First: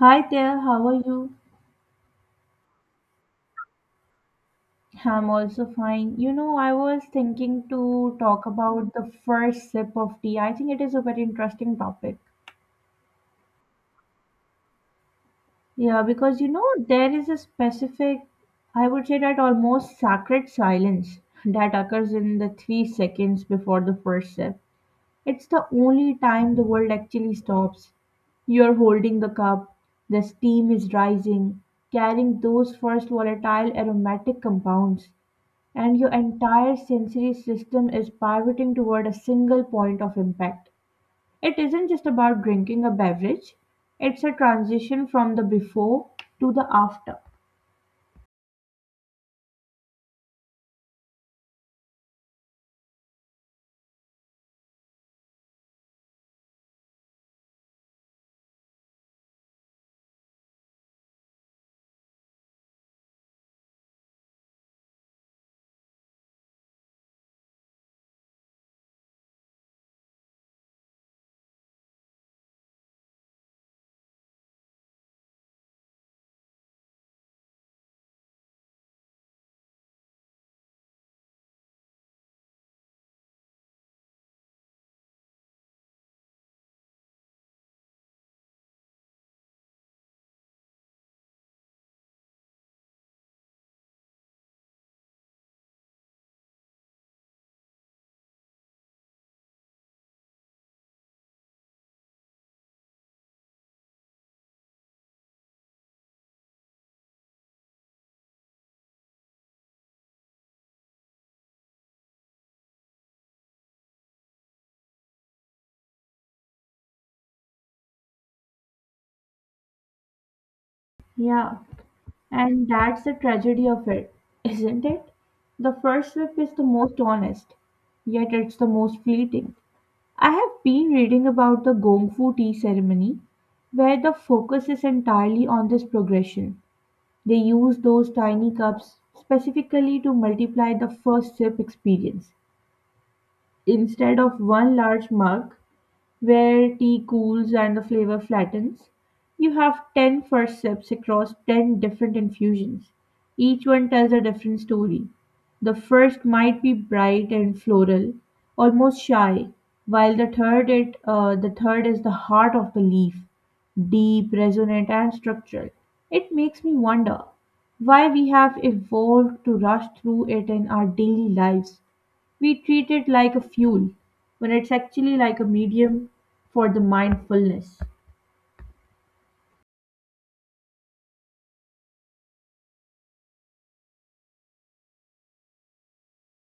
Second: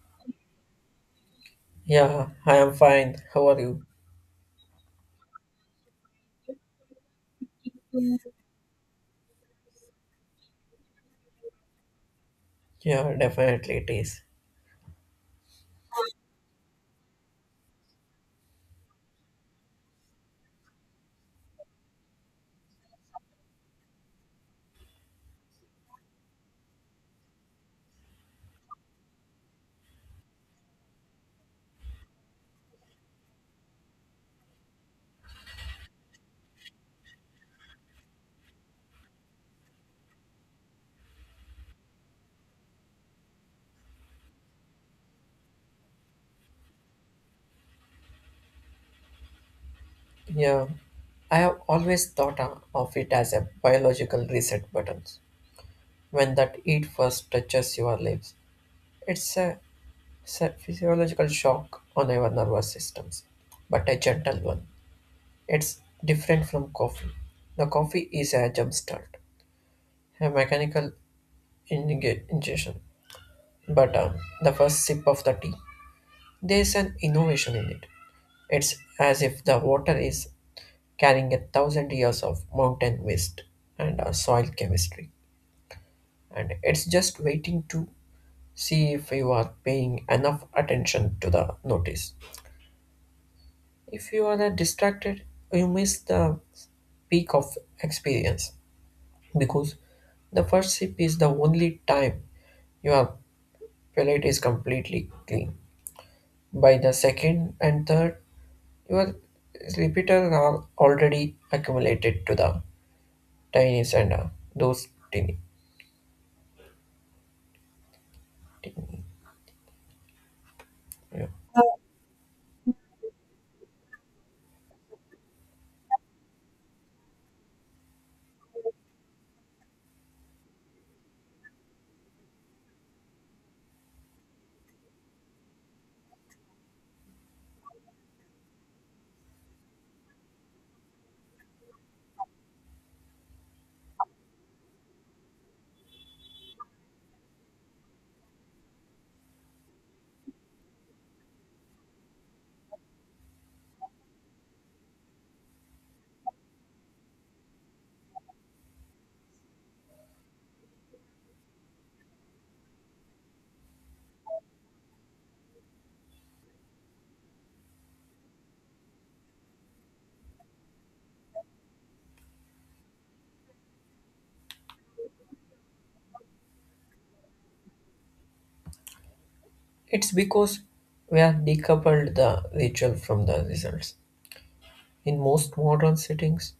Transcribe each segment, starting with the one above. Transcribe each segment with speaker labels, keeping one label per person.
Speaker 1: Hi there, how are you?
Speaker 2: Yeah, I am fine. How are you?
Speaker 1: I'm also fine. You know, I was thinking to talk about the first sip of tea. I think it is a very interesting topic.
Speaker 2: Yeah, definitely it is.
Speaker 1: Yeah, because you know, there is a specific, I would say that almost sacred silence that occurs in the 3 seconds before the first sip. It's the only time the world actually stops. You're holding the cup, the steam is rising, carrying those first volatile aromatic compounds. And your entire sensory system is pivoting toward a single point of impact. It isn't just about drinking a beverage, it's a transition from the before to the after.
Speaker 2: Yeah, I have always thought of it as a biological reset button. When that heat first touches your lips, it's a, it's a physiological shock on your nervous systems, but a gentle one. It's different from coffee. The coffee is a jump start, a mechanical ingestion, but the first sip of the tea, there is an innovation in it. It's as if the water is carrying a thousand years of mountain waste and soil chemistry. And it's just waiting to see if you are paying enough attention to the notice. If you are distracted, you miss the peak of experience because the first sip is the only time your palate is completely clean. By the second and third, your repeaters are already accumulated to the tiniest and those tiny, yeah.
Speaker 1: Yeah, and that's the tragedy of it, isn't it? The first sip is the most honest, yet it's the most fleeting. I have been reading about the Gongfu tea ceremony, where the focus is entirely on this progression. They use those tiny cups specifically to multiply the first sip experience, instead of one large mug where tea cools and the flavor flattens. You have 10 first sips across 10 different infusions. Each one tells a different story. The first might be bright and floral, almost shy, while the third is the heart of the leaf, deep, resonant and structural. It makes me wonder why we have evolved to rush through it in our daily lives. We treat it like a fuel when it's actually like a medium for the mindfulness.
Speaker 2: It's because we have decoupled the ritual from the results. In most modern settings,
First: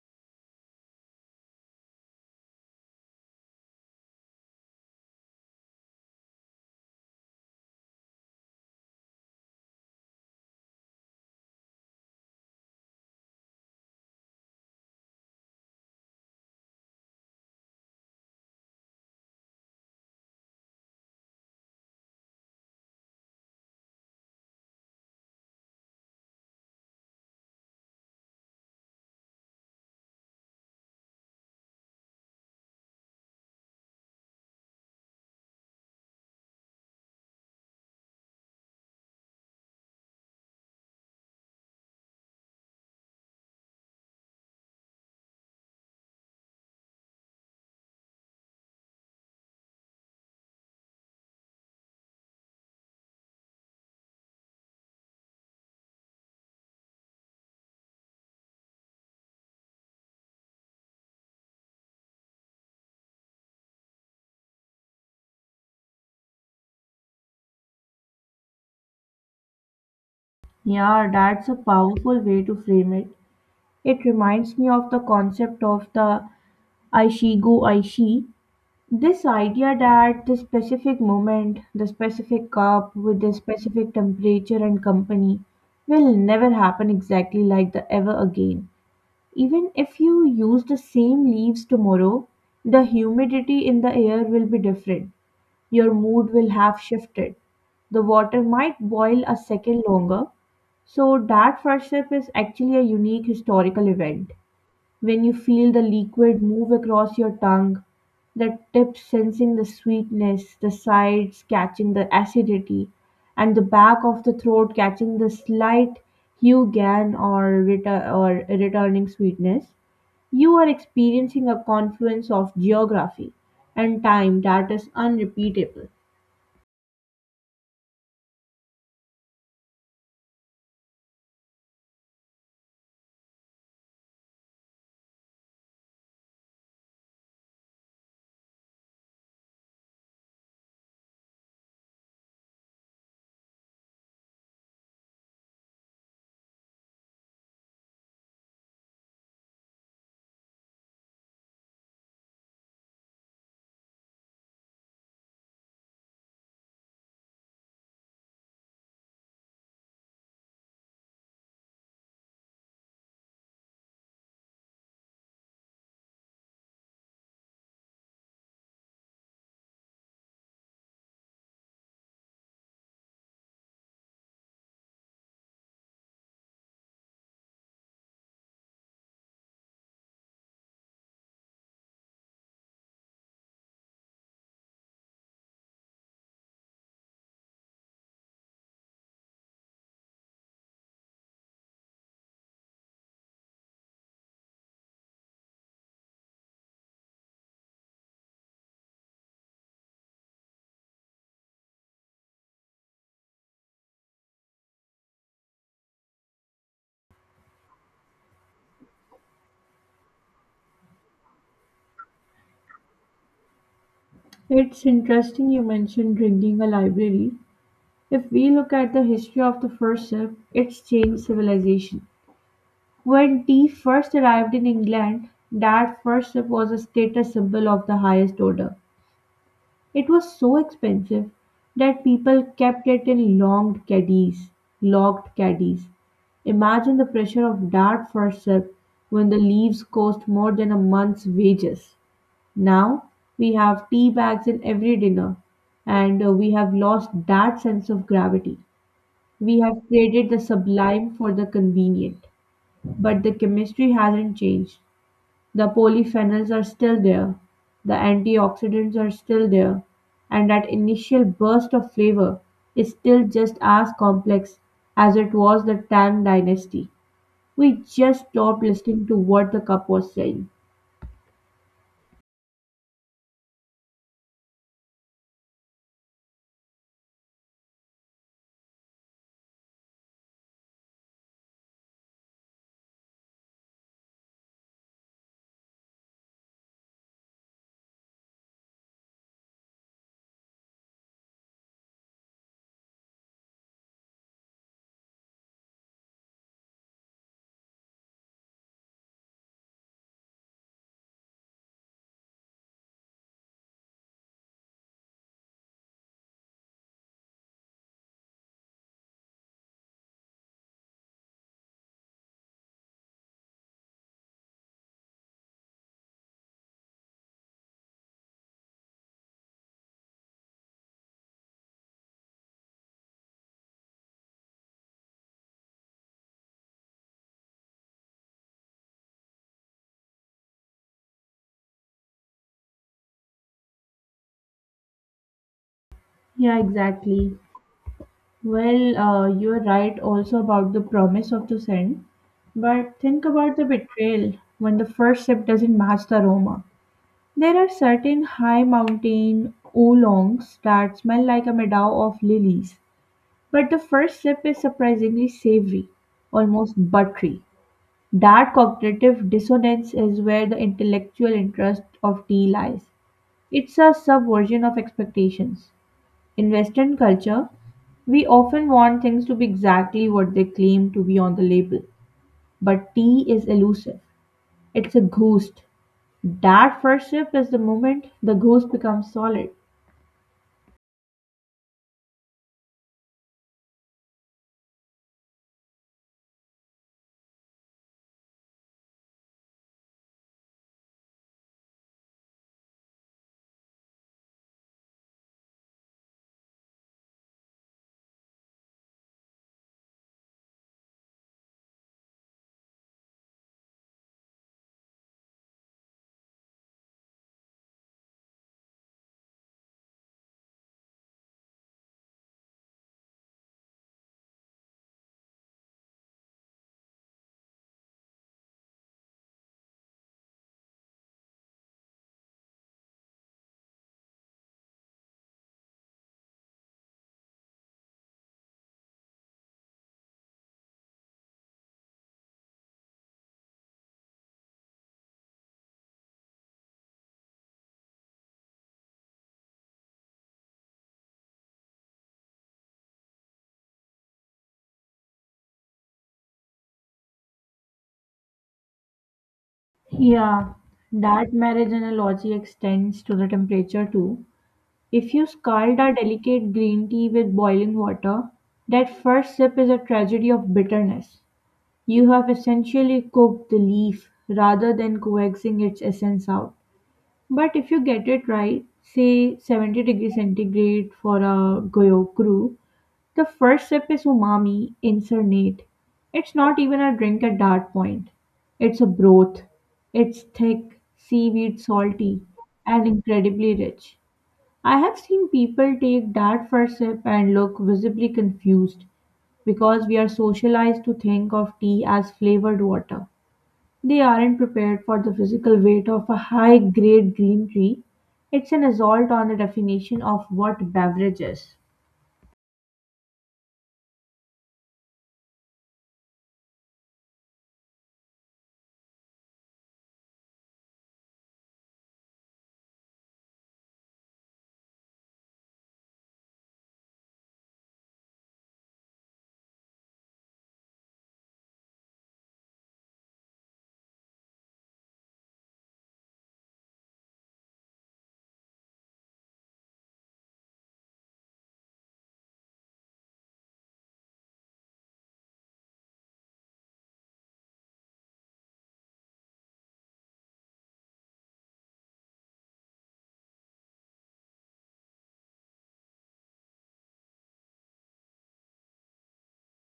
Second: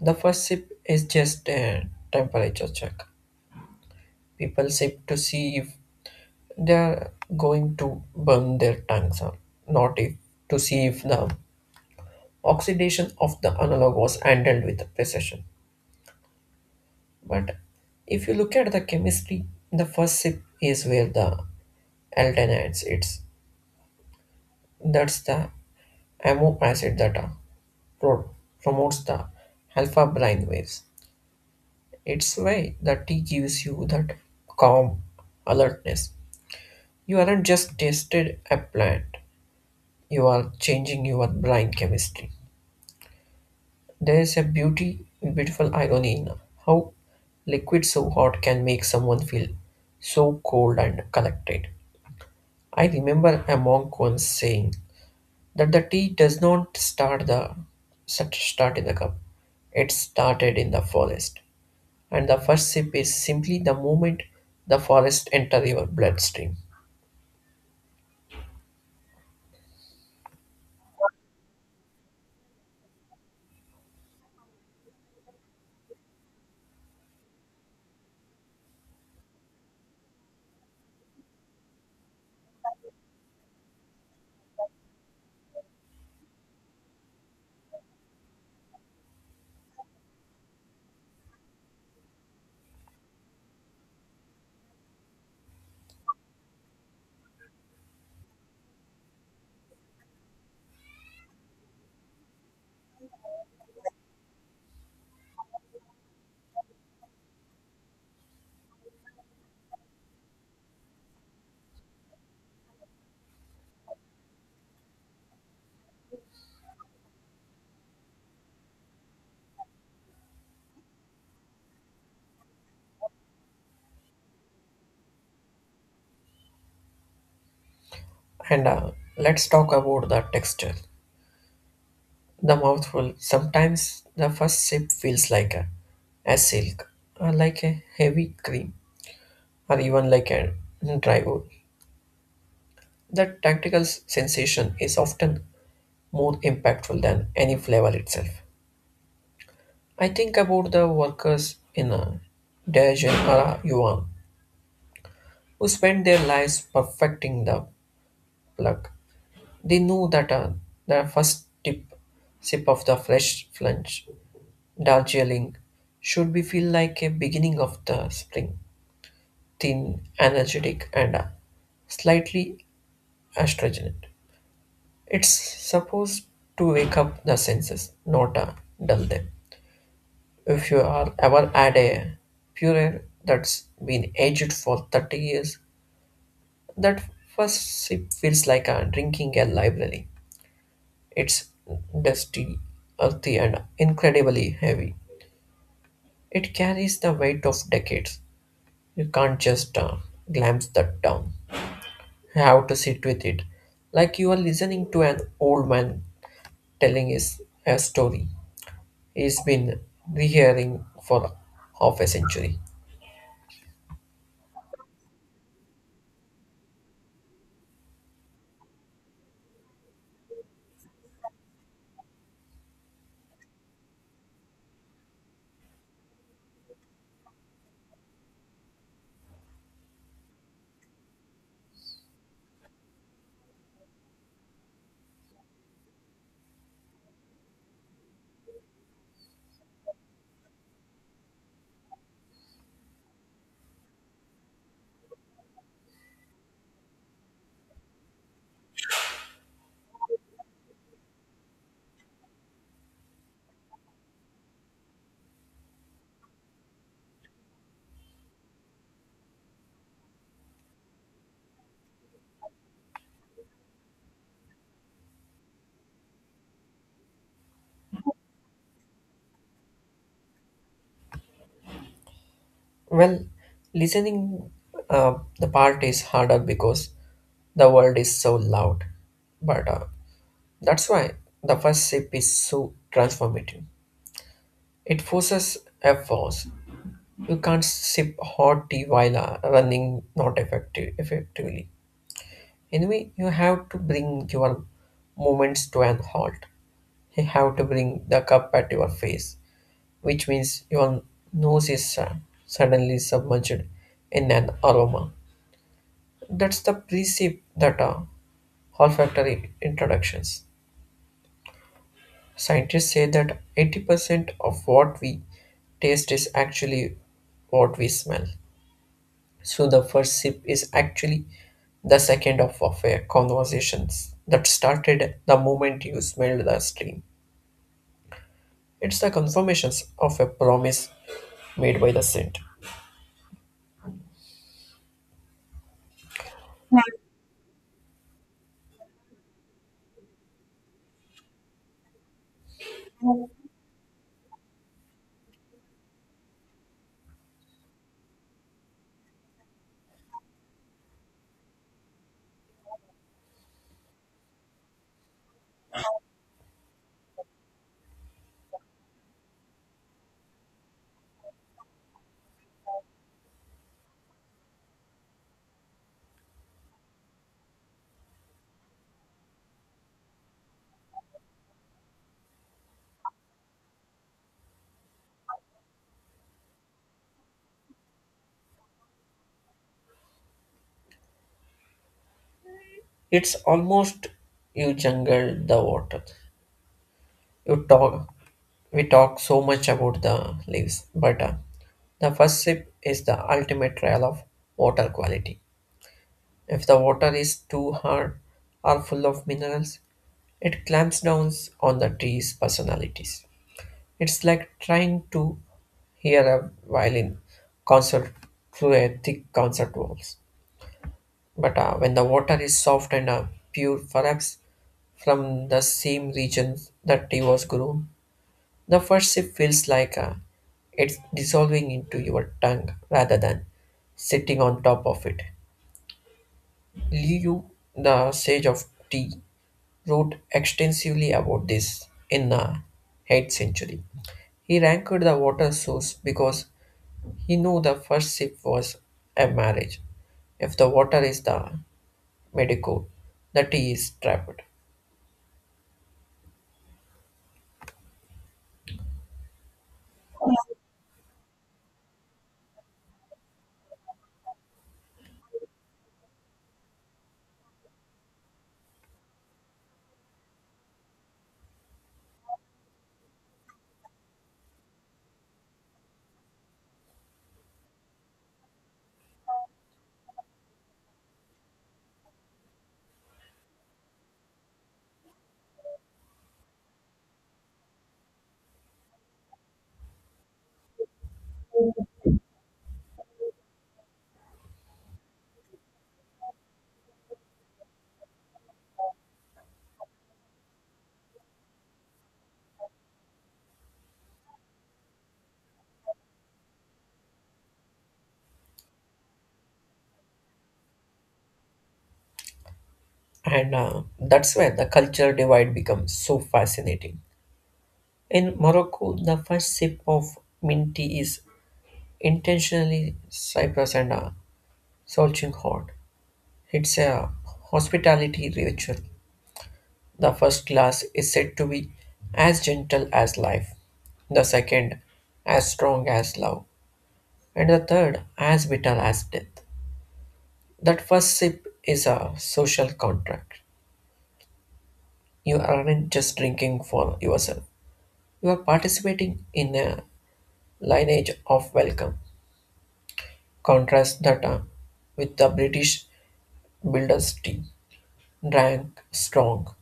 Speaker 2: the first sip is just a temperature check. People sip to see if they are going to burn their tongues or not, if to see if the oxidation of the analog was handled with precision. But if you look at the chemistry, the first sip is where the aldehydes. It's that's the amino acid that. Are pro- promotes the alpha brain waves. It's why the tea gives you that calm alertness. You aren't just tasted a plant, you are changing your brain chemistry. There is a beautiful irony in how liquid so hot can make someone feel so cold and collected. I remember a monk once saying that the tea does not start in the cup. It started in the forest. And the first sip is simply the moment the forest enter your bloodstream.
Speaker 1: Yeah, that's a powerful way to frame it. It reminds me of the concept of the Aishigo Aishi. This idea that the specific moment, the specific cup with the specific temperature and company will never happen exactly like the ever again. Even if you use the same leaves tomorrow, the humidity in the air will be different. Your mood will have shifted. The water might boil a second longer, so that first sip is actually a unique historical event. When you feel the liquid move across your tongue, the tip sensing the sweetness, the sides catching the acidity, and the back of the throat catching the slight hue gain or returning sweetness, you are experiencing a confluence of geography and time that is unrepeatable.
Speaker 2: And Let's talk about the texture. The mouthful. Sometimes the first sip feels like a silk, or like a heavy cream, or even like a dry wood. The tactical sensation is often more impactful than any flavor itself. I think about the workers in a Daejeon or a Yuan who spend their lives perfecting the plug. They know that the sip of the fresh lunch, Darjeeling, should be feel like a beginning of the spring, thin, energetic, and slightly astringent. It's supposed to wake up the senses, not dull them. If you are ever had a puree that's been aged for 30 years, that first sip feels like drinking a library. It's dusty, earthy, and incredibly heavy. It carries the weight of decades. You can't just glance that down. You have to sit with it, like you are listening to an old man telling his a story he's been rehearing for half a century.
Speaker 1: It's interesting you mentioned drinking a library. If we look at the history of the first sip, it's changed civilization. When tea first arrived in England, that first sip was a status symbol of the highest order. It was so expensive that people kept it in long caddies, locked caddies. Imagine the pressure of that first sip when the leaves cost more than a month's wages. Now we have tea bags in every dinner, and we have lost that sense of gravity. We have traded the sublime for the convenient, but the chemistry hasn't changed. The polyphenols are still there, the antioxidants are still there, and that initial burst of flavor is still just as complex as it was the Tang dynasty. We just stopped listening to what the cup was saying.
Speaker 2: Well, listening uh, the part is harder because the world is so loud, but that's why the first sip is so transformative. It forces efforts. You can't sip hot tea while running not effective, effectively. Anyway, you have to bring your movements to an halt. You have to bring the cup at your face, which means your nose is suddenly submerged in an aroma. That's the precept that olfactory introductions. Scientists say that 80% of what we taste is actually what we smell. So the first sip is actually the second of a conversations that started the moment you smelled the stream. It's the confirmations of a promise made by the scent.
Speaker 1: Yeah, exactly. Well, you're right also about the promise of the scent, but think about the betrayal when the first sip doesn't match the aroma. There are certain high mountain oolongs that smell like a meadow of lilies, but the first sip is surprisingly savory, almost buttery. That cognitive dissonance is where the intellectual interest of tea lies. It's a subversion of expectations. In Western culture, we often want things to be exactly what they claim to be on the label. But tea is elusive. It's a ghost. That first sip is the moment the ghost becomes solid.
Speaker 2: It's almost you jungle the water. You talk We talk so much about the leaves, but the first sip is the ultimate trial of water quality. If the water is too hard or full of minerals, it clamps down on the tree's personalities. It's like trying to hear a violin concert through a thick concert walls. But when the water is soft and pure, perhaps from the same region that tea was grown, the first sip feels like it's dissolving into your tongue rather than sitting on top of it. Liu, the sage of tea, wrote extensively about this in the 8th century. He ranked the water source because he knew the first sip was a marriage. If the water is the medico, the tea is trapped.
Speaker 1: Yeah, that marriage analogy extends to the temperature too. If you scald a delicate green tea with boiling water, that first sip is a tragedy of bitterness. You have essentially cooked the leaf rather than coaxing its essence out. But if you get it right, say 70 degrees centigrade for a goyokuru, the first sip is umami incarnate. It's not even a drink at that point. It's a broth. It's thick, seaweed salty, and incredibly rich. I have seen people take that first sip and look visibly confused because we are socialized to think of tea as flavored water. They aren't prepared for the physical weight of a high grade green tea. It's an assault on the definition of what beverage is.
Speaker 2: And That's where the culture divide becomes so fascinating. In Morocco, the first sip of mint tea is intentionally Cyprus and Solching hot. It's a hospitality ritual. The first glass is said to be as gentle as life, the second as strong as love, and the third as bitter as death. That first sip is a social contract. You aren't just drinking for yourself. You are participating in a lineage of welcome. Contrast that with the British builder's tea, drank strong,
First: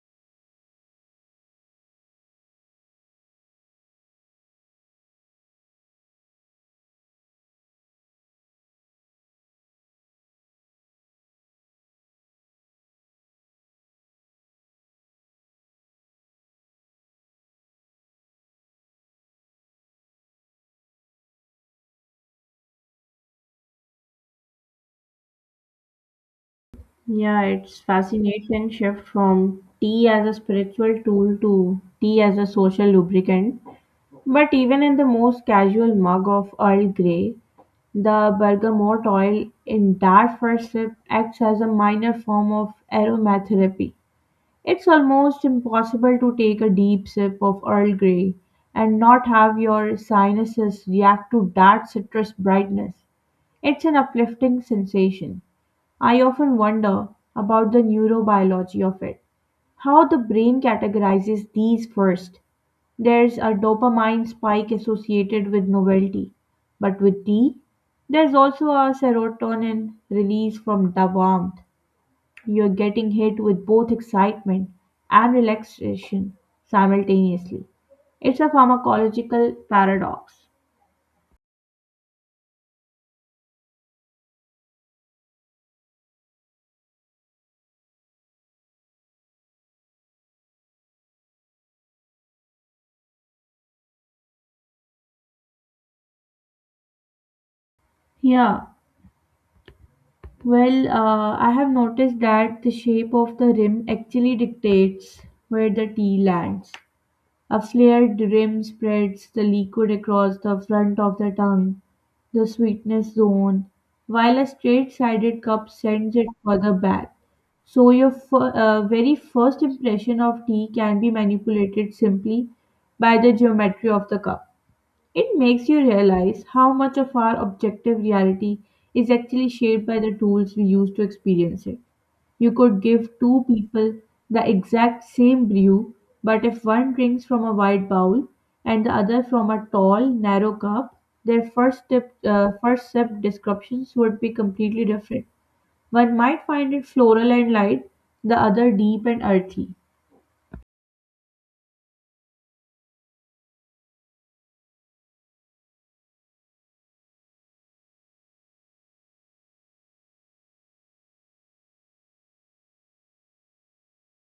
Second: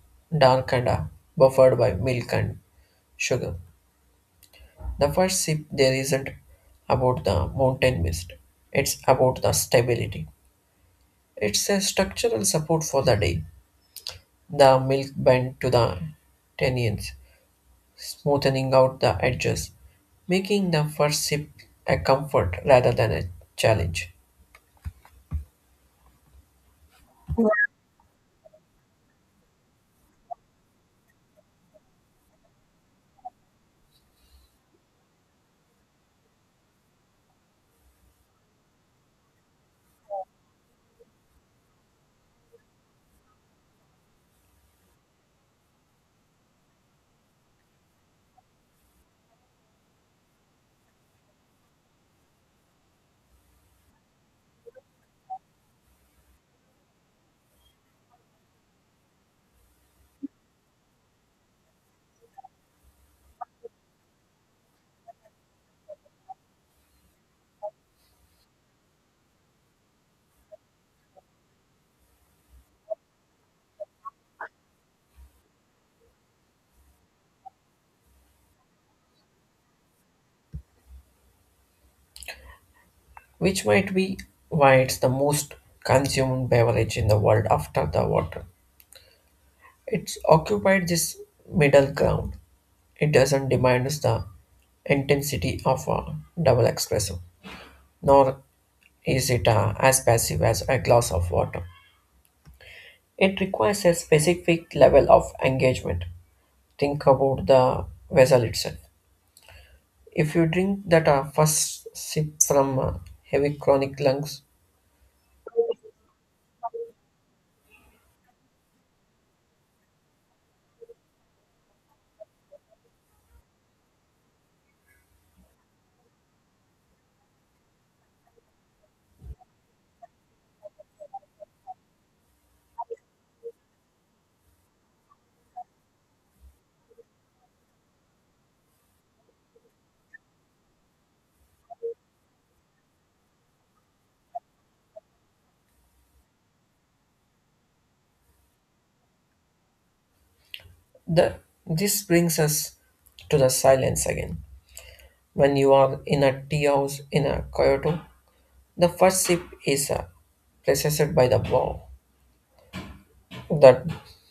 Speaker 2: dark and buffered by milk and sugar. The first sip there isn't about the mountain mist. It's about the stability. It's a structural support for the day. The milk bent to the tenions smoothing out the edges, making the first sip a comfort rather than a challenge,
Speaker 1: Yeah, it's fascinating shift from tea as a spiritual tool to tea as a social lubricant. But even in the most casual mug of Earl Grey, the bergamot oil in that first sip acts as a minor form of aromatherapy. It's almost impossible to take a deep sip of Earl Grey and not have your sinuses react to that citrus brightness. It's an uplifting sensation. I often wonder about the neurobiology of it, how the brain categorizes these first. There's a dopamine spike associated with novelty, but with tea, there's also a serotonin release from the warmth. You're getting hit with both excitement and relaxation simultaneously. It's a pharmacological paradox.
Speaker 2: which might be why it's the most consumed beverage in the world after the water. It's occupied this middle ground. It doesn't demand the intensity of a double espresso, nor
Speaker 1: Yeah,
Speaker 2: is it as passive as a
Speaker 1: well,
Speaker 2: glass of
Speaker 1: I
Speaker 2: water.
Speaker 1: have noticed that the shape of
Speaker 2: It
Speaker 1: the
Speaker 2: requires
Speaker 1: rim
Speaker 2: a
Speaker 1: actually
Speaker 2: specific level
Speaker 1: dictates
Speaker 2: of
Speaker 1: where the
Speaker 2: engagement.
Speaker 1: tea lands.
Speaker 2: Think about
Speaker 1: A
Speaker 2: the
Speaker 1: flared
Speaker 2: vessel
Speaker 1: rim
Speaker 2: itself.
Speaker 1: spreads the liquid
Speaker 2: If
Speaker 1: across
Speaker 2: you
Speaker 1: the
Speaker 2: drink
Speaker 1: front
Speaker 2: that
Speaker 1: of the tongue,
Speaker 2: first sip
Speaker 1: the
Speaker 2: from
Speaker 1: sweetness
Speaker 2: heavy
Speaker 1: zone,
Speaker 2: chronic
Speaker 1: while
Speaker 2: lungs,
Speaker 1: a straight-sided cup sends it further back. So your very first impression of tea can be manipulated simply by the geometry of the cup. It makes you realize how much of our objective reality is actually shaped by the tools we use to experience it. You could give two people the exact same brew, but if one drinks from a wide bowl and the other from a tall, narrow cup, their first sip descriptions would be completely different. One might find it floral and light, the other deep and earthy.
Speaker 2: the, this brings us to the silence again. When you are in a tea house in a Kyoto, the first sip is preceded by the bow. That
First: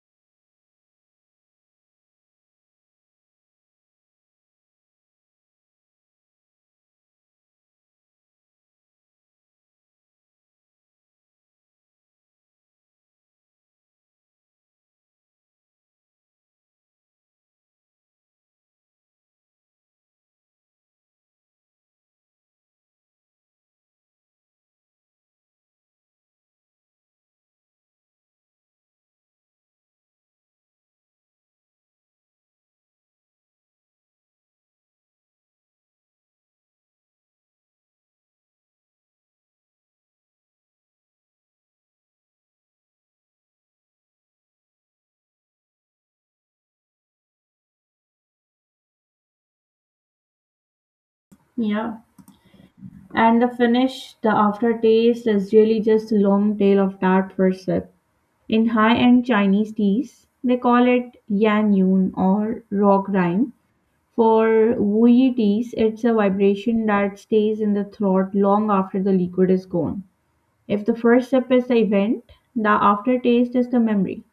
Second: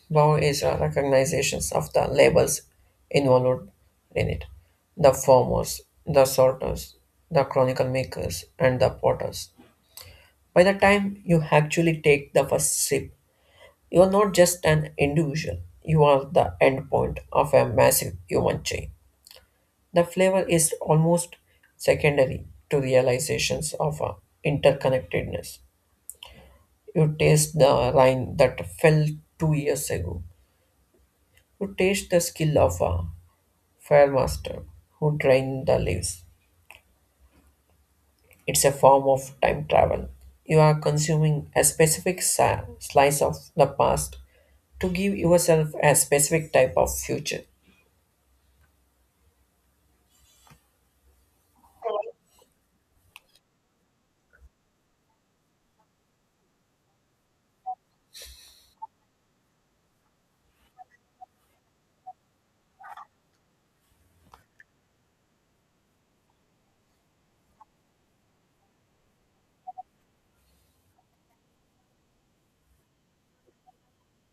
Speaker 2: bow is a recognition of the labels involved in it: the farmers, the sorters, the chronicle makers, and the potters. By the time you actually take the first sip, you are not just an individual, you are the endpoint of a massive human chain. The flavor is almost secondary to realizations of interconnectedness. You taste the wine that fell 2 years ago. You taste the skill of a fire master who drained the leaves. It's a form of time travel. You are consuming a specific slice of the past to give yourself a specific type of future.
Speaker 1: Yeah. And the finish, the aftertaste is really just a long tail of that first sip. In high end Chinese teas, they call it yan yun or rock rind. For Wheaties, it's a vibration that stays in the throat long after the liquid is gone. If the first sip is the event, the aftertaste is the memory.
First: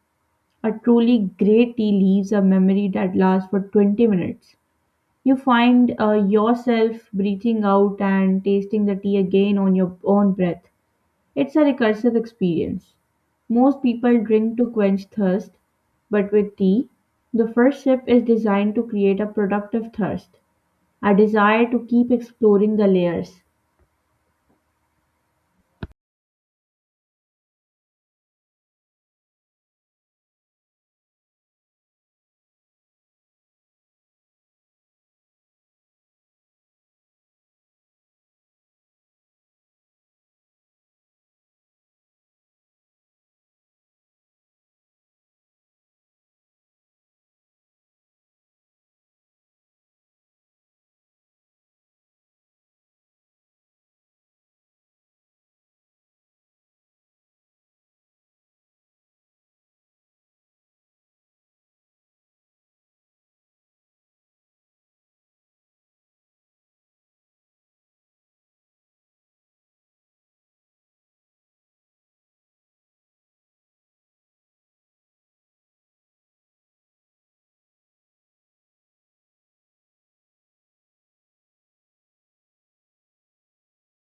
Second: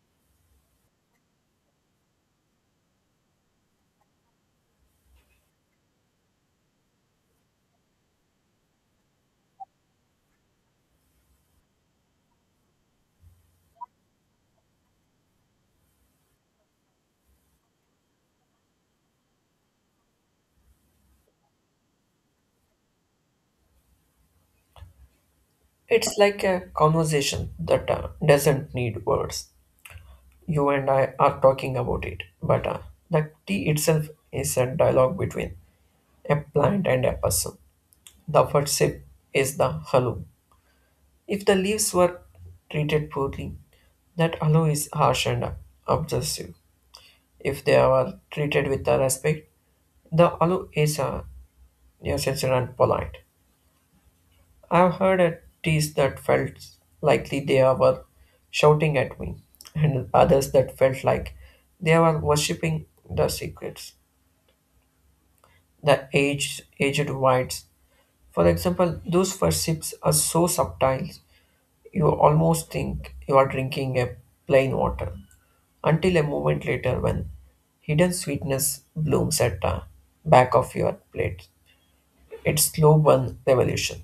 Speaker 1: A truly great tea leaves a memory that lasts for 20 minutes. You find yourself breathing out and tasting the tea again on your own breath. It's a recursive experience. Most people drink to quench thirst, but with tea, the first sip is designed to create a productive thirst, a desire to keep exploring the layers.
Speaker 2: It's like a conversation that doesn't need words. You and I are talking about it, but the tea itself is a dialogue between a plant and a person. The first sip is the hello. If the leaves were treated poorly, that hello is harsh and obsessive. If they are treated with the respect, the hello is sincere and polite. I've heard a teas that felt likely they were shouting at me, and others that felt like they were worshipping the secrets, the aged whites. For example, those first sips are so subtle, you almost think you are drinking a plain water, until a moment later when hidden sweetness blooms at the back of your plate. It's slow burn revolution.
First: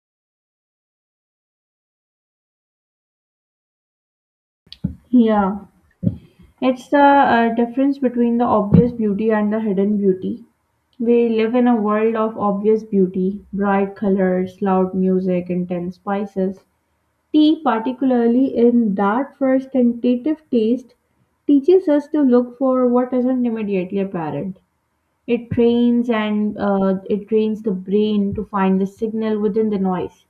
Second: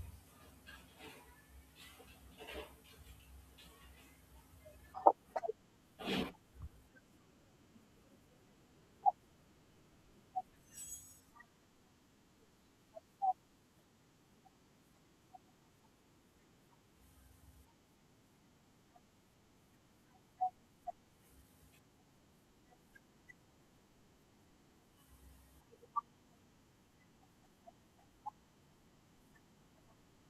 Speaker 1: Yeah. It's the difference between the obvious beauty and the hidden beauty. We live in a world of obvious beauty, bright colors, loud music, intense spices. Tea, particularly in that first tentative taste, teaches us to look for what isn't immediately apparent. It trains and it trains the brain to find the signal within the noise.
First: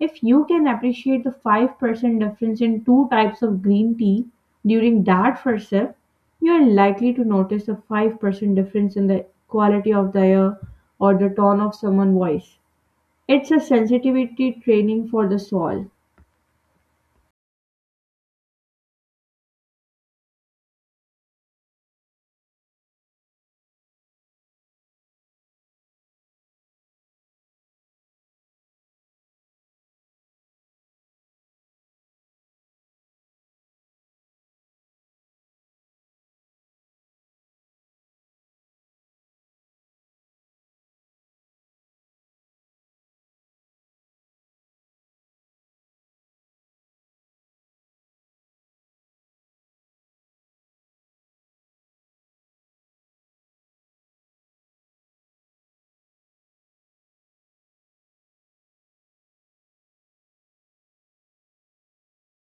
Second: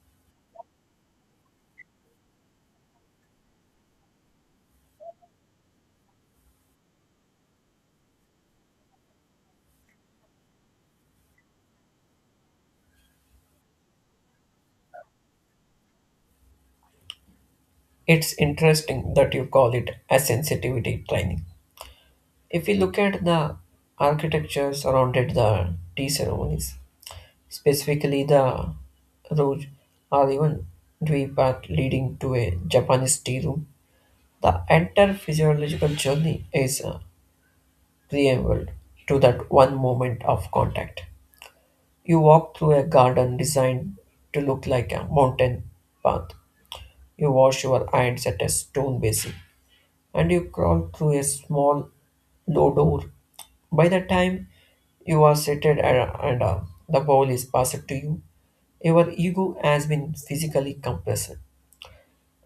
Speaker 1: If you can appreciate the 5% difference in two types of green tea during that first sip, you are likely to notice a 5% difference in the quality of the air or the tone of someone's voice. It's a sensitivity training for the soul.
Speaker 2: It's interesting that you call it a sensitivity training. If we look at the architecture surrounded the tea ceremonies, specifically the road or even dewey path leading to a Japanese tea room, the entire physiological journey is a preamble to that one moment of contact. You walk through a garden designed to look like a mountain path. You wash your hands at a stone basin and you crawl through a small low door. By the time you are seated and and, uh, the bowl is passed to you, your ego has been physically compressed.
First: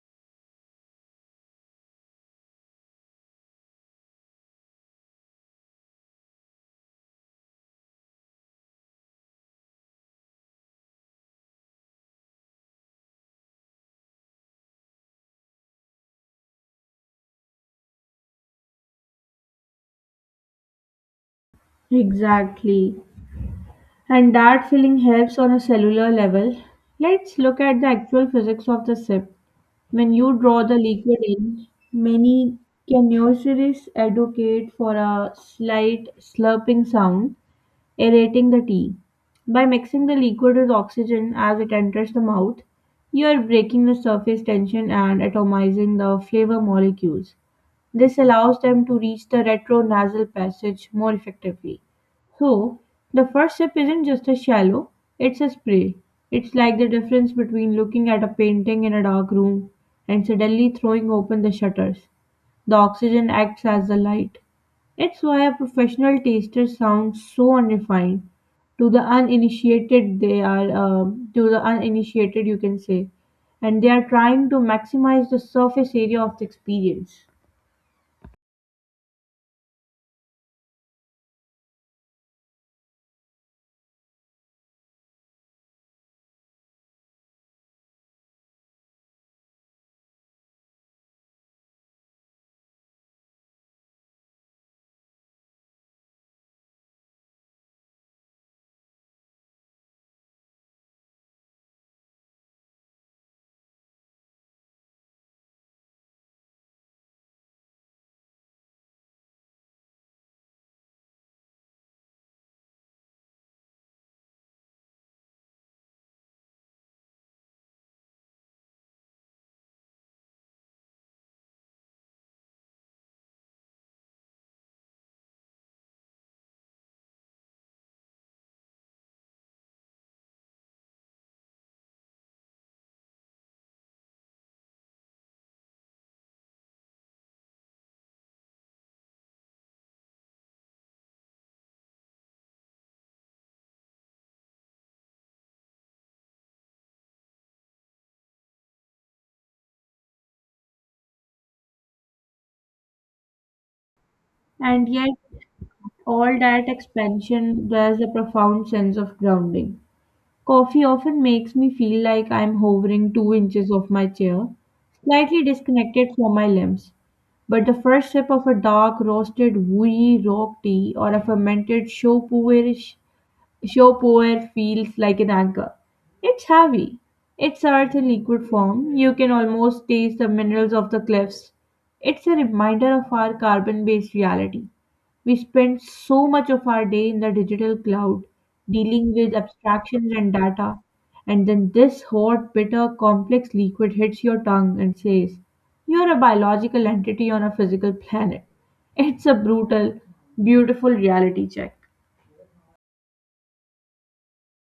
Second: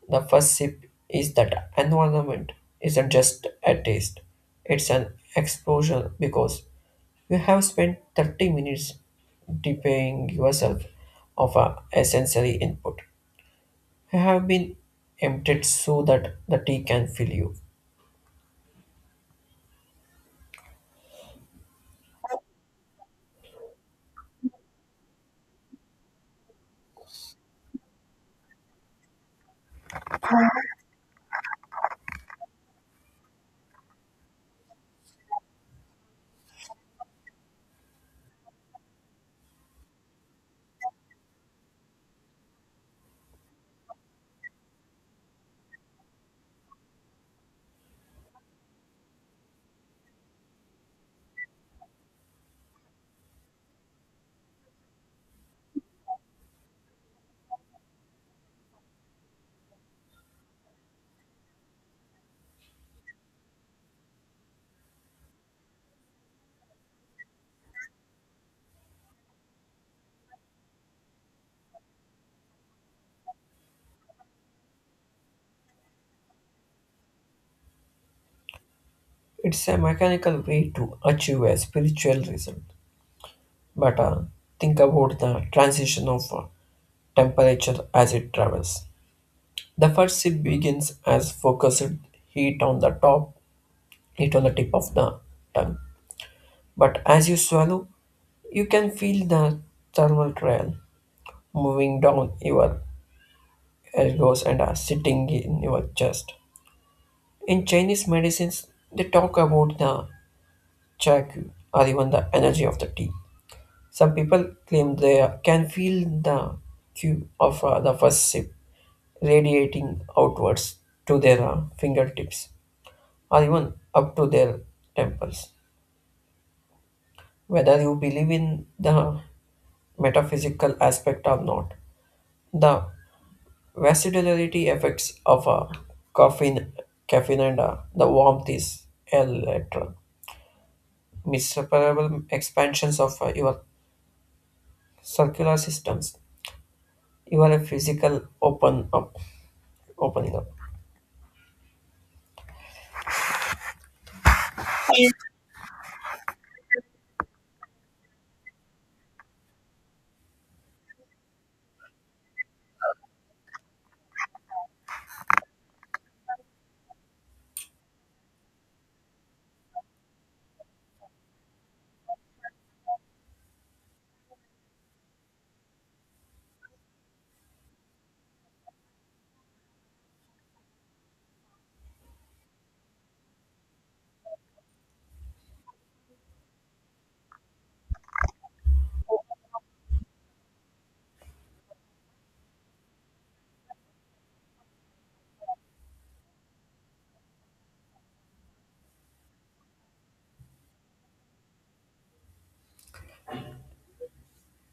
Speaker 2: The first sip is that environment isn't just a taste, it's an explosion because you have spent 30 minutes depriving yourself of a sensory input. You have been emptied so that the tea can fill you.
Speaker 1: Exactly. And that feeling helps on a cellular level. Let's look at the actual physics of the sip. When you draw the liquid in, many connoisseurs advocate for a slight slurping sound, aerating the tea. By mixing the liquid with oxygen as it enters the mouth, you are breaking the surface tension and atomizing the flavor molecules. This allows them to reach the retronasal passage more effectively. So, the first sip isn't just a shallow, it's a spray. It's like the difference between looking at a painting in a dark room and suddenly throwing open the shutters. The oxygen acts as the light. It's why a professional taster sounds so unrefined. To the uninitiated, they are to the uninitiated, you can say, and they are trying to maximize the surface area of the experience.
Speaker 2: It's a mechanical way to achieve a spiritual result, but think about the transition of temperature as it travels. The first sip begins as focused heat on the top, heat on the tip of the tongue. But as you swallow, you can feel the thermal trail moving down your elbows and sitting in your chest. In Chinese medicines, they talk about the chakyu or even the energy of the tea. Some people claim they can feel the cue of the first sip radiating outwards to their fingertips or even up to their temples. Whether you believe in the metaphysical aspect or not, the vasodilatory effects of caffeine, caffeine and the warmth is electron. Miserable expansions of your circular systems. You are a physical opening up.
Speaker 1: And yet, all that expansion, there's a profound sense of grounding. Coffee often makes me feel like I'm hovering 2 inches off my chair, slightly disconnected from my limbs. But the first sip of a dark roasted wooey rock tea or a fermented show your feels like an anchor. It's heavy. It's earth in liquid form. You can almost taste the minerals of the cliffs. It's a reminder of our carbon based reality. We spend so much of our day in the digital cloud, dealing with abstractions and data, and then this hot, bitter, complex liquid hits your tongue and says, you're a biological entity on a physical planet. It's a brutal, beautiful reality check.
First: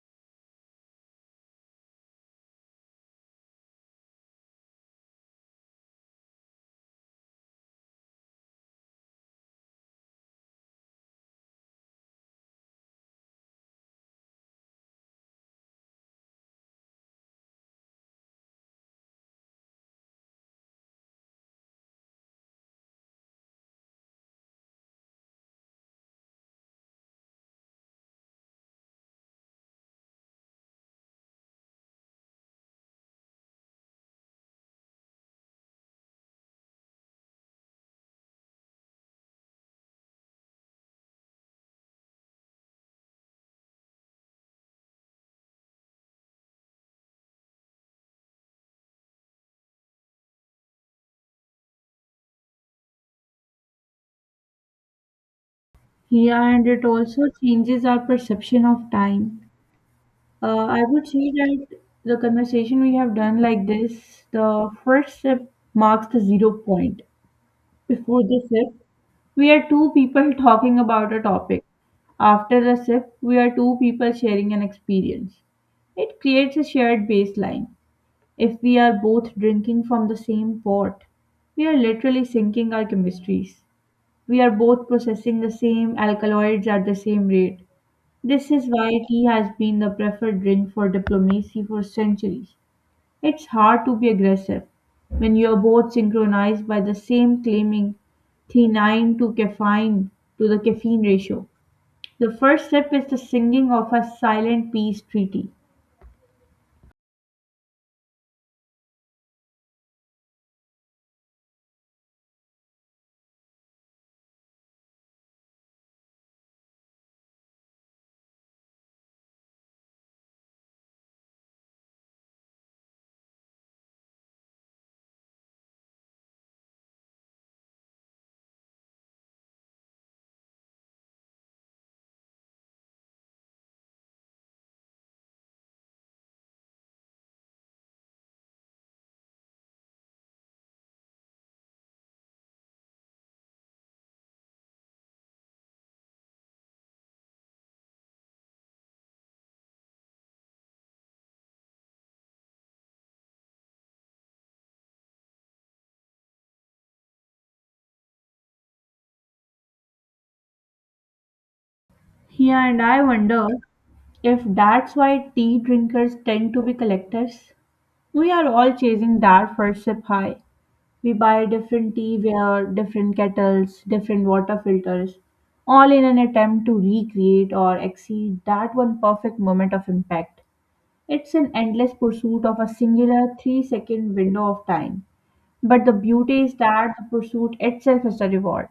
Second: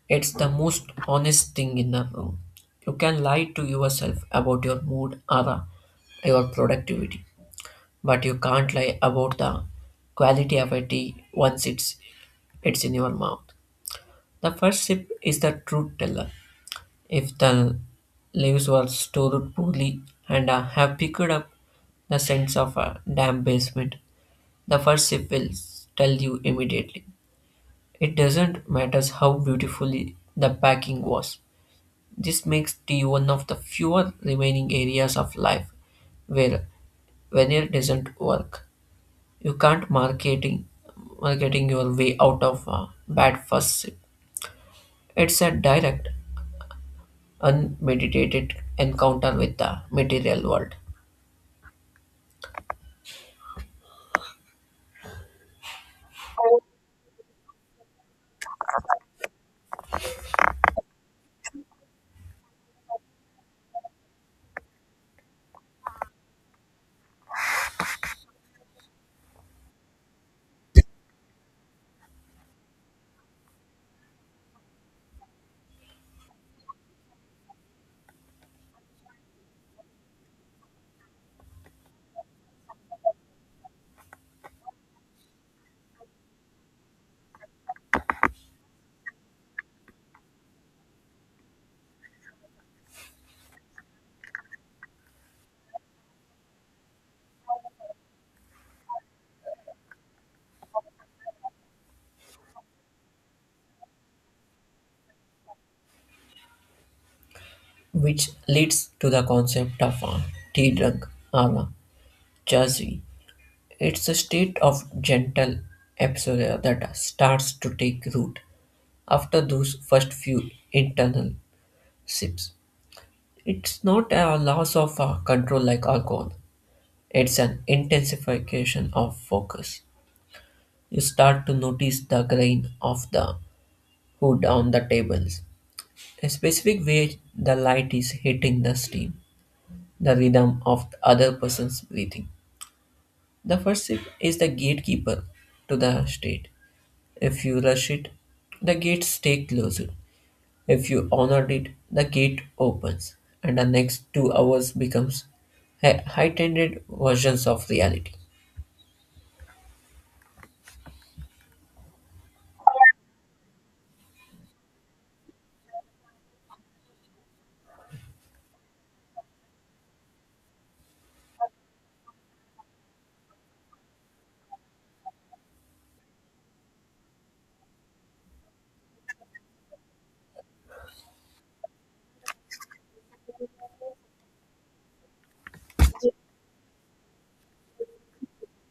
Speaker 2: It's the most honest thing in the room. You can lie to yourself about your mood or your productivity, but you can't lie about the quality of a tea once it's in your mouth. The first sip is the truth teller. If the leaves were stored poorly and have picked up the sense of a damp basement, the first sip will tell you immediately. It doesn't matter how beautifully the packing was. This makes tea one of the fewer remaining areas of life where veneer doesn't work. You can't marketing your way out of a bad first sip. It's a direct, unmeditated encounter with the material world,
Speaker 1: Yeah, and it also changes our perception of time. I would say that the conversation we have done like this, the first sip marks the zero point. Before the sip, we are two people talking about a topic. After the sip, we are two people sharing an experience. It creates a shared baseline. If we are both drinking from the same pot, we are literally syncing our chemistries. We are both processing the same alkaloids at the same rate. This is why tea has been the preferred drink for diplomacy for centuries. It's hard to be aggressive when you are both synchronized by the same claiming theanine to caffeine to the caffeine ratio. The first sip is the singing of a silent peace treaty.
Speaker 2: which leads to the concept of a tea drunk or a jazzy. It's a state of gentle absorption that starts to take root after those first few internal sips. It's not a loss of control like alcohol. It's an intensification of focus. You start to notice the grain of the hood on the tables, a specific way the light is hitting the steam, the rhythm of the other person's breathing. The first sip is the gatekeeper to the state. If you rush it, the gates stay closed. If you honor it, the gate opens, and the next 2 hours becomes a heightened versions of reality.
Speaker 1: Yeah, and I wonder if that's why tea drinkers tend to be collectors. We are all chasing that first sip high. We buy different teaware, different kettles, different water filters, all in an attempt to recreate or exceed that one perfect moment of impact. It's an endless pursuit of a singular 3 second window of time. But the beauty is that the pursuit itself is a reward.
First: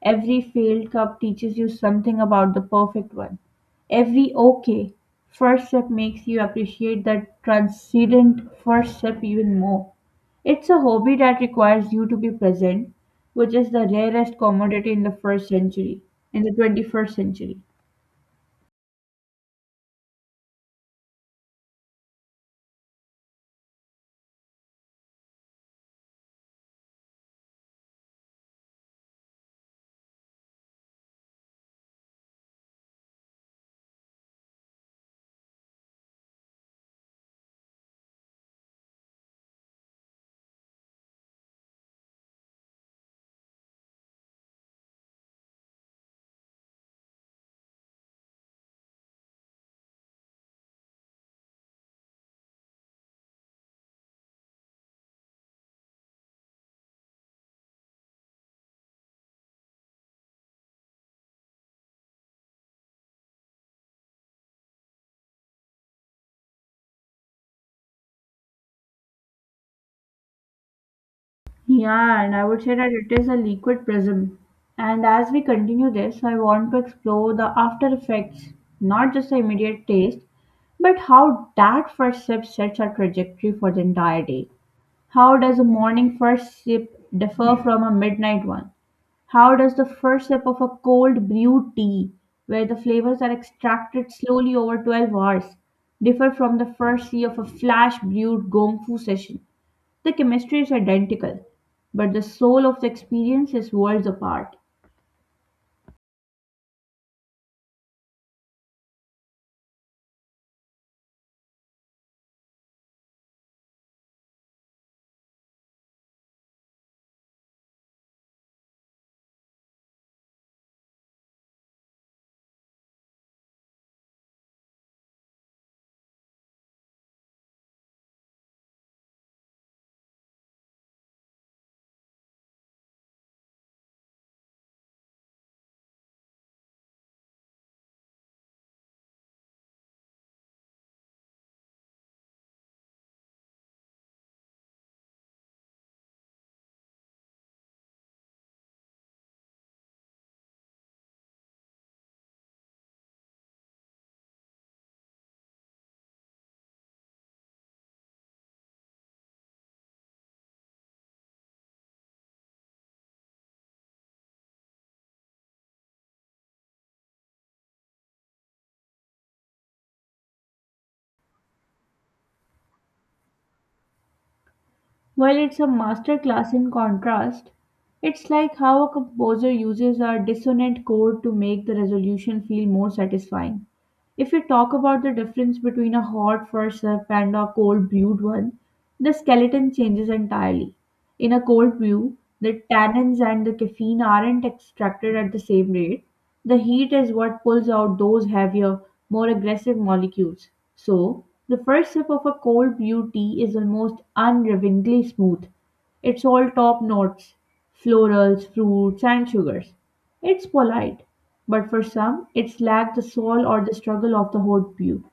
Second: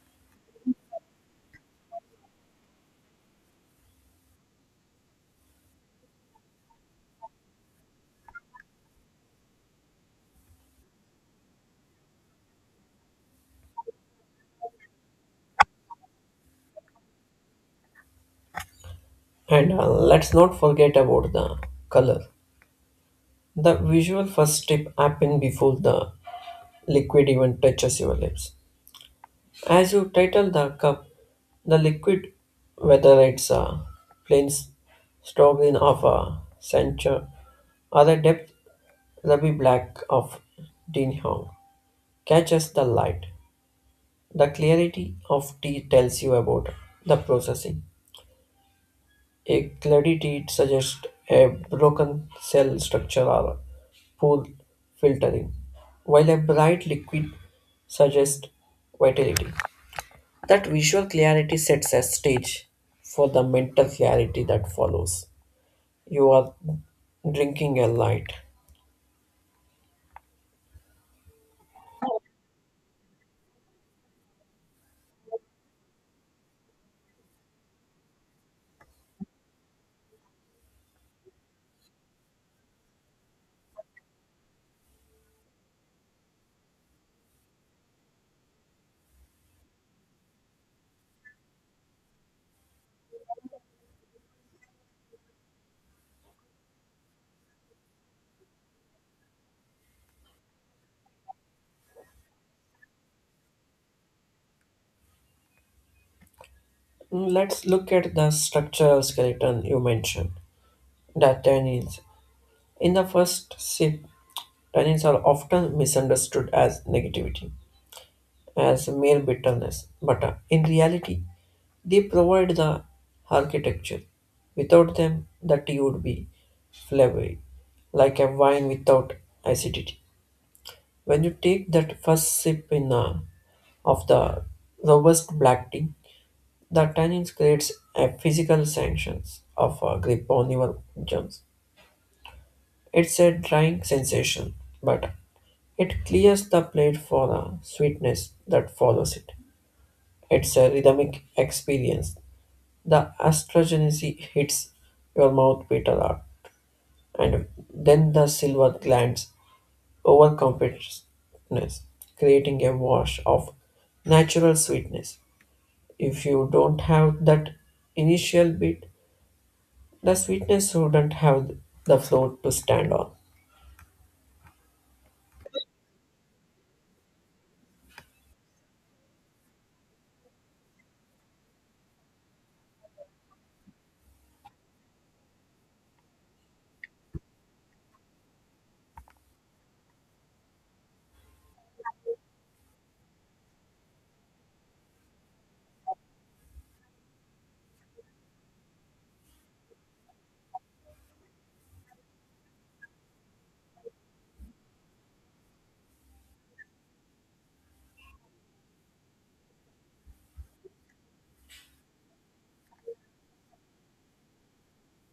Speaker 1: Every failed cup teaches you something about the perfect one. Every okay first sip makes you appreciate that transcendent first sip even more. It's a hobby that requires you to be present, which is the rarest commodity in the 21st century.
Speaker 2: And Let's not forget about the color. The visual first step happens before the liquid even touches your lips. As you title the cup, the liquid, whether it's a plain s- strawberry of a centre or the depth ruby black of Dean Hong, catches the light. The clarity of T tells you about the processing. A cloudy T suggests a broken cell structure or poor filtering, while a bright liquid suggests vitality. That visual clarity sets a stage for the mental clarity that follows. You are drinking a light.
Speaker 1: Yeah, and I would say that it is a liquid prism. And as we continue this, I want to explore the after effects, not just the immediate taste, but how that first sip sets a trajectory for the entire day. How does a morning first sip differ from a midnight one? How does the first sip of a cold brewed tea, where the flavors are extracted slowly over 12 hours, differ from the first sip of a flash brewed gong fu session? The chemistry is identical, but the soul of the experience is worlds apart.
Speaker 2: Mm, let's look at the structural skeleton you mentioned. The tannins. In the first sip, tannins are often misunderstood as negativity, as mere bitterness, but in reality, they provide the architecture. Without them, the tea would be flavory, like a wine without acidity. When you take that first sip in of the robust black tea, the tannins creates a physical sensations of a grip on your gums. It's a drying sensation, but it clears the plate for the sweetness that follows it. It's a rhythmic experience. The astragenese hits your mouth bitter hard, and then the silver glands overcompensate, creating a wash of natural sweetness. If you don't have that initial bit, the sweetness wouldn't have the floor to stand on.
Speaker 1: While it's a masterclass in contrast, it's like how a composer uses a dissonant chord to make the resolution feel more satisfying. If you talk about the difference between a hot first sip and a cold brewed one, the skeleton changes entirely. In a cold brew, the tannins and the caffeine aren't extracted at the same rate. The heat is what pulls out those heavier, more aggressive molecules. So, the first sip of a cold brew tea is almost unrelentingly smooth. It's all top notes, florals, fruits, and sugars. It's polite, but for some, it's lacked the soul or the struggle of the hot brew.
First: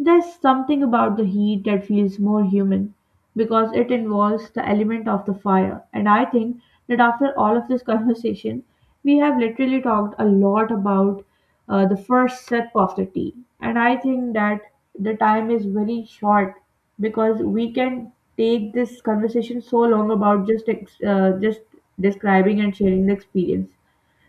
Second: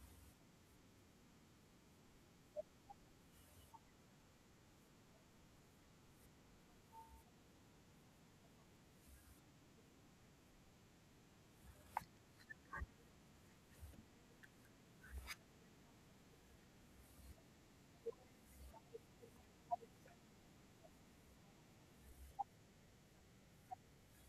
Speaker 1: There's something about the heat that feels more human because it involves the element of the fire. And I think that after all of this conversation, we have literally talked a lot about the first sip of the tea. And I think that the time is very short because we can take this conversation so long about just just describing and sharing the experience.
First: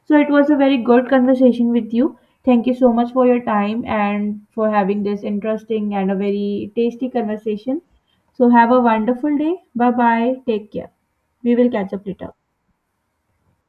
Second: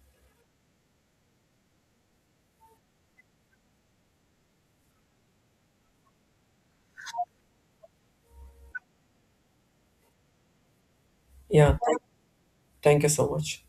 Speaker 1: So it was a very good conversation with you. Thank you so much for your time and for having this interesting and a very tasty conversation. So have a wonderful day. Bye bye. Take care. We will
Speaker 2: Yeah,
Speaker 1: catch up later.
Speaker 2: thank you so much.